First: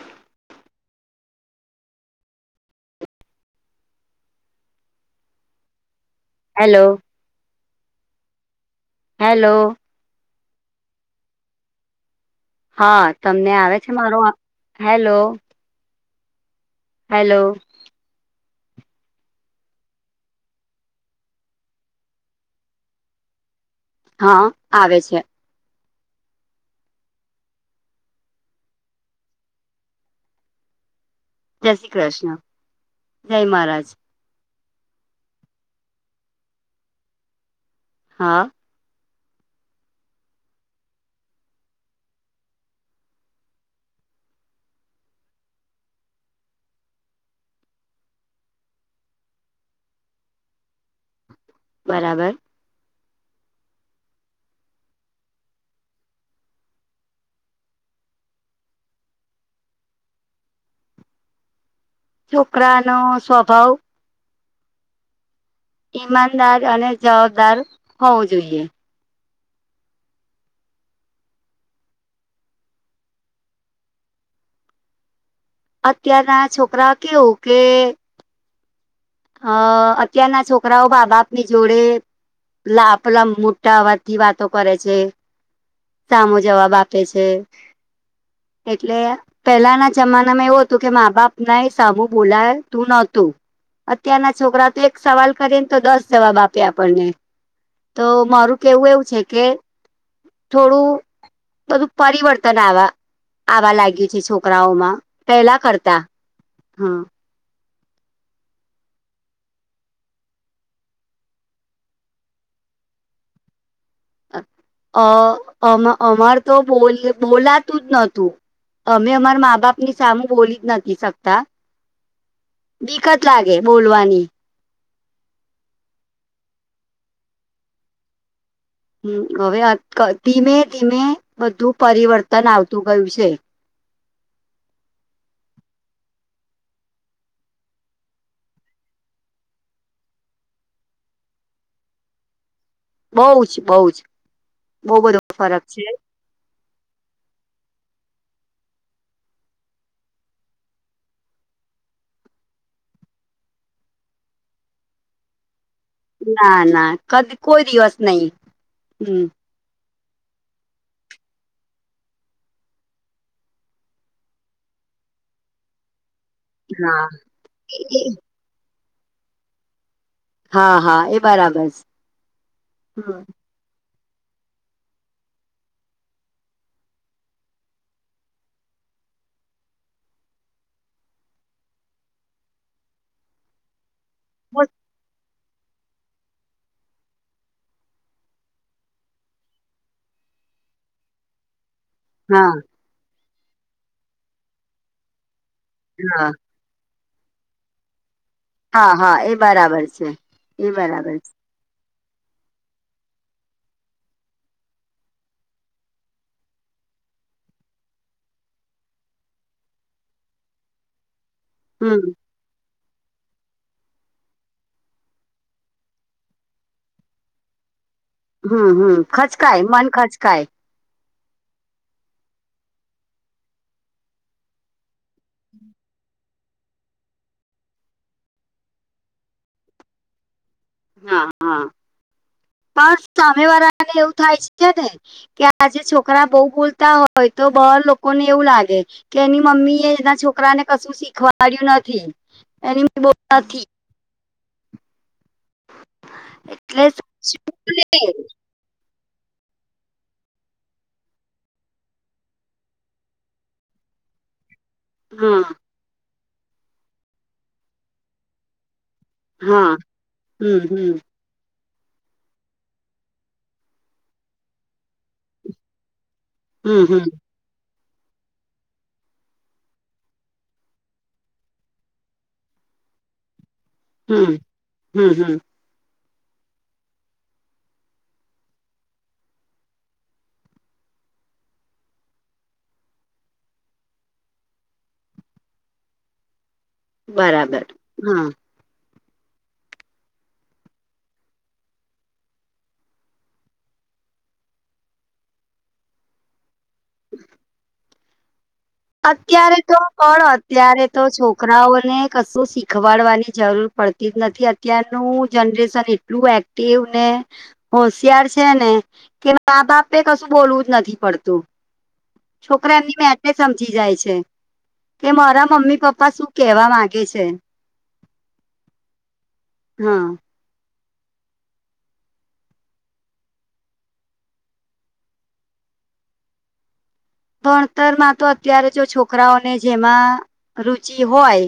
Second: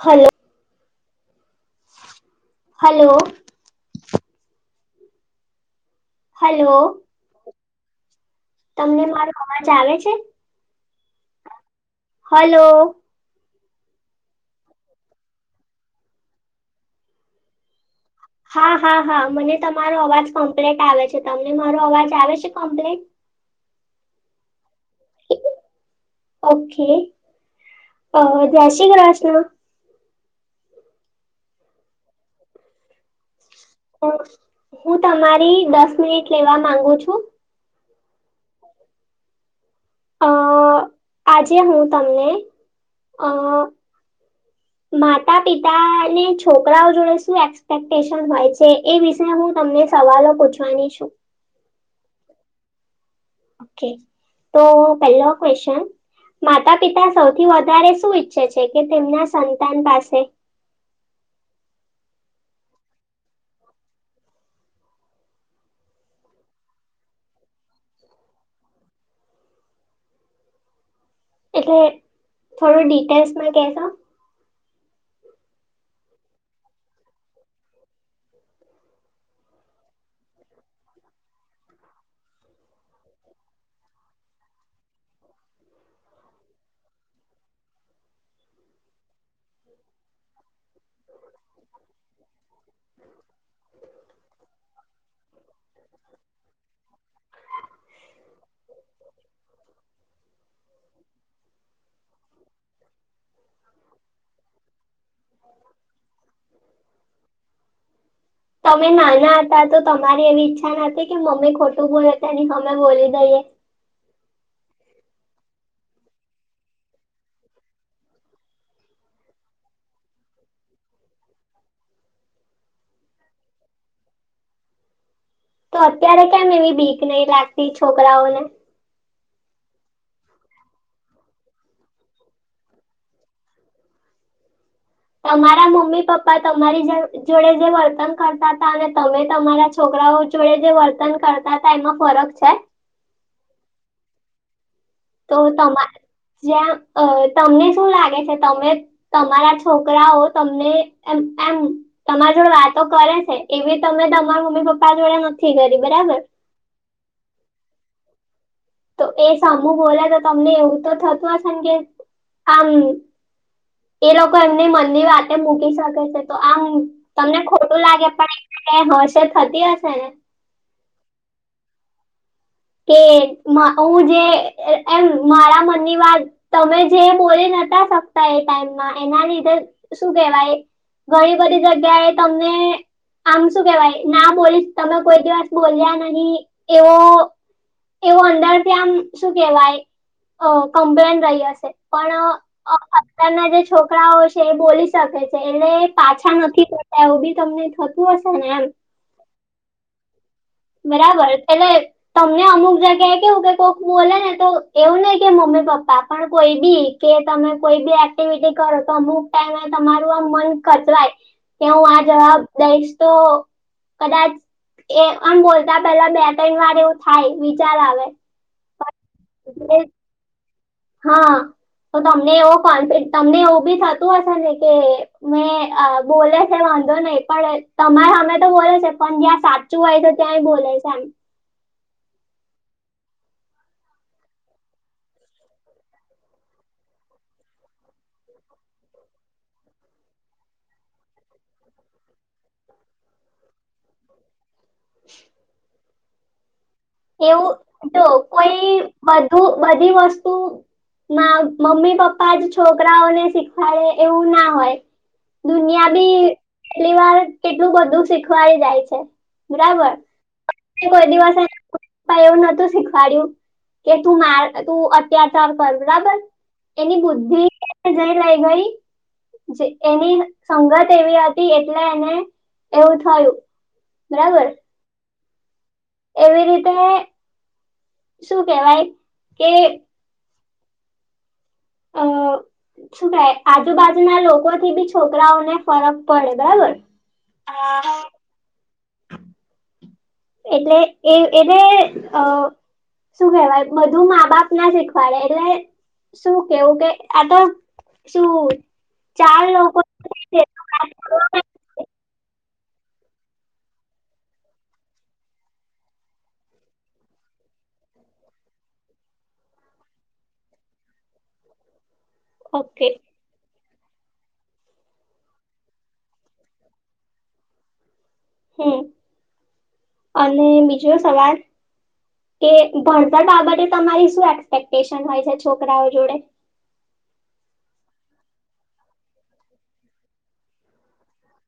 Hello hello. Hello. Hello તમને મારો hello અમાજ આવે છે. હલો હા, તમને આવે છે, મારો હેલો હેલો હા, હા, હા મને તમારો અવાજ કમ્પ્લીટ આવે છે. તમને મારો અવાજ આવે છે, કમ્પ્લીટ હા, આવે છે. ઓકે, અ જે શ્રી ક્રિષ્ના જય શ્રી કૃષ્ણ, જય મહારાજ હુ, તમારી દસ મિનિટ લેવા માંગુ છું. હા. અ આજે હું, તમને અ માતા પિતા ને છોકરાઓ જોડે શુ એક્સપેક્ટેશન હોય છે, એ વિષ હું તમને સવાલો પૂછવાની છુ. બરાબર ઓકે, તો પેલો ક્વેશચન માતા પિતા સૌથી વધારે શું ઈચ્છે છે, કે તેમના સંતાન પાસે [unintelligible] છોકરા, નો સ્વભાવ ઈમાનદાર અને જવાબદાર હોવુ, જોઈએ એટલે થોડું, ડિટેલ્સમાં કેશો અત્યારના છોકરા, કેવું કે અ અત્યારના છોકરાઓ, બા બાપ ની જોડે લ આપલા મોટા અવાજથી વાતો, કરે છે. સામો જવાબ આપે છે, એટલે પહેલાના જમાનામાં એવું હતુ, કે મા બાપના એ સામું બોલાય તુ નતુ છોકરા, એક સવાલ કરીને, તો દસ જવાબ આપે આપણને, તો મારુ કેવું એવું છે, કે થોડું, બધું પરિવર્તન આવ આવા લાગ્યું છે, છોકરાઓમા પેલા કરતા હમ [unintelligible] તમે નાના હતા. તો તમારી એવી ઈચ્છા નથી, કે મમ્મી ખોટું બોલે તેની અમે બોલી દઈએ અ અ અમાર, તો બો બોલાતું જ નતુ અમે અમાર મા, બાપની સામું બોલીજ નથી શકતા દીકત, લાગે બોલવાની તો અત્યારે કેમ એવી બીક નહી, લાગતી છોકરાઓને હમ, હવે ધીમે, ધીમે બધું પરિવર્તન આવતુ ગયુ છે. તમારા મમ્મી પપ્પા, તમારી જોડે જે વર્તન કરતા હતા, અને તમે તમારા છોક કરાઓ જોડે જે વર્તન કરતા હતા, એમાં ફરક છે. બઉ જ, બઉ જ બહુ બધો તો ફરક છે તમા જે્યા, અ તમને શું લાગે છે, તમે તમારા છોકરાઓ તમને એ એમ તમા જો વાતો કરે છે, એવી તમે તમારા મમ્મી પપ્પા જોડે નથી, ગય ના, ના કદી કોઈ દિવસ નહીિ તો એ સમૂહ બોલે, તો તમને એવુ તો થતુ હશે, ને કે આમ એ લોકો એમની મનની વાતે મૂકી શકે છે. તો આમ હા તમને ખોટુ લાગે પણ હશે, થતી હશે ને હા, હા એ બરાબર સ કે મા હું, જે એમ મારા મનની વાત, તમે જે બોલી નતા શકતા એ ટાઈમ એના લીધે શું કેહેવાય ઘણી બધી જગ્યા, એ તમને આમ શું કેવાય ના બોલીશ તમે કોઈ દિવસ બોલ્યા નહી એવો એવું અંદર ત્યા આમ શું કેવાય ક કમ્પ્લેન રહી હશે પણ હા અત્યારના જે છોકરાઓ છે એ બોલી શકે છે એટલે હા પાછા નથી પડતા એવું બી તમને થતું હશે ને એમ હા હા એ બરાબર છે એ બરાબર છે એેલે તમને અમુક જગ્યા એ કેવું કે કોક બોલે ને તો એવું નહિ કે મમ્મી પપ્પા પણ કોઈ બી એકે કે તમે કોઈ બી એક્ટિવિટી કરો તો અમુક ટાઈમે તમારું આ મન ખચવાય કે હું આ હમ જવાબ દઈશ તો કદાચ એ આમ બોલતા પેલા બે ત્રણ વાર એવું થાય વિચાર આવે હમ હમ ખચકાય એટલે મન ખચકાય હા તો તમને એવો કોન્ફ તમને એવું બી થતું હશે ને કે મેં બોલે છે વાધો નહી પણ તમારે અમે તો બોલે છે પણ જ્યાં સાચું હોય તો ત્યાં બોલે છે એમ હા હા [inaudible] પણ સામે વાર આને એવું થાય છે ને કે આજે છોકરા બહુ બોલતા હોય તો બહું ઓ લોકોને એવું લાગે કે એની મમ્મી એ એના છોકરા ને કશું શીખવાડ્યું નથી એની મમ્મી બોતાથી હ એટલે એવું જો કોઈ બઘુ બધી વસ્તુ માઉ મમ્મી પપ્પા જ છોકરાઓને શીખવાડે એવું ના હોય હા દુનિયા બી એટલી વાર કેટલું બધું શીખવાય જાય છે હા બરાબર હમ હમ કોઈ દિવસ એમ પણ એવું નતું શીખવાડય્યું કે તું મા તું અત્યાચાર કર બરાબર હમ એની હમ બુદ્ધિ જઈ લાઈ ગઈ જે એની સંગત એવી હતી એટલે એને એવું થયું હમ બરાબર હમ હમ એવી રીતે શું કેહેવાય કે એ અ અ શું કહે આજુબાજુ ના લોકો થી બી છોકરાઓને ફરક પડે બરાબર બરાબર હા એટલે એ એને અ શું કેહેવાય બધું મા બાપ ના શીખવાડે એટલે શું કેવું કે આ તો શું ચાર અત્યારે તો લોકો પણો અત્યારે તો છોકરાઓને કશું શીખ શીખવાડવાની જરૂર પડતી જ નથી અત્યારનું જનરેશન એટલું એક્ટિવ ને હોશિયાર છે ને કે મા બાપે કશું બોલવું જ નથી પડતું ઓકે છોકરાની મેતે સમજી જાય છે કે મારા મમ્મી પપ્પા શું કેવા માંગે છે હમ હા અને બીજો સવાલ કે ભણતર બાબતે તમારી શું એક્સપેક્ટેશન હોય છે છોકરાઓ જોડે [unintelligible] ભણતરમાં તો અત્યારે જો છોકરાઓને જેમાં રુચિ હોય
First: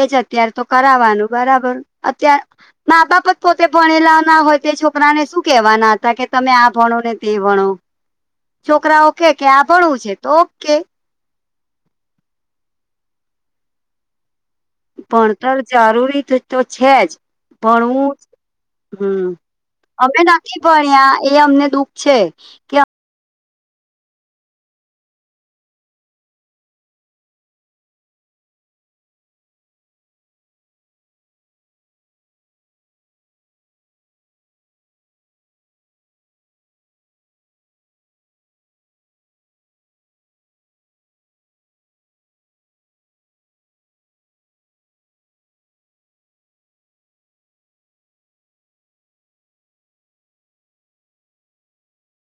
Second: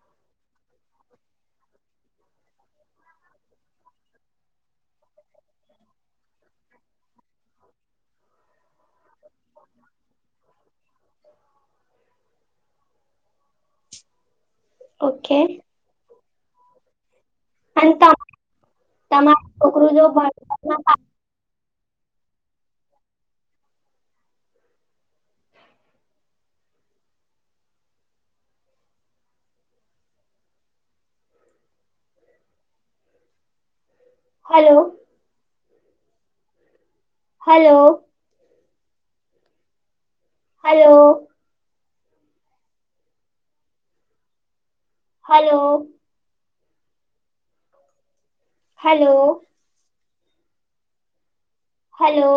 એજ અત્યારે તો કરાવાનું બરાબર અતાર મા બાપ જ પોતે ભણેલા ના હોય તે છોકરાને શું કેહેવાના હતા કે તમે આ ભણો ને તે ભણો છોકરા ઓકે કે આભળું છે તો ઓકે ઓકે ભણતર જરૂરી તો છે જ અને ભણવું તમ હમ તમારું છોકરું જો અમે નથી ભણતરમાં ભણ્યા એ અમને દુખ છે ક્યાં hello hello hello hello hello hello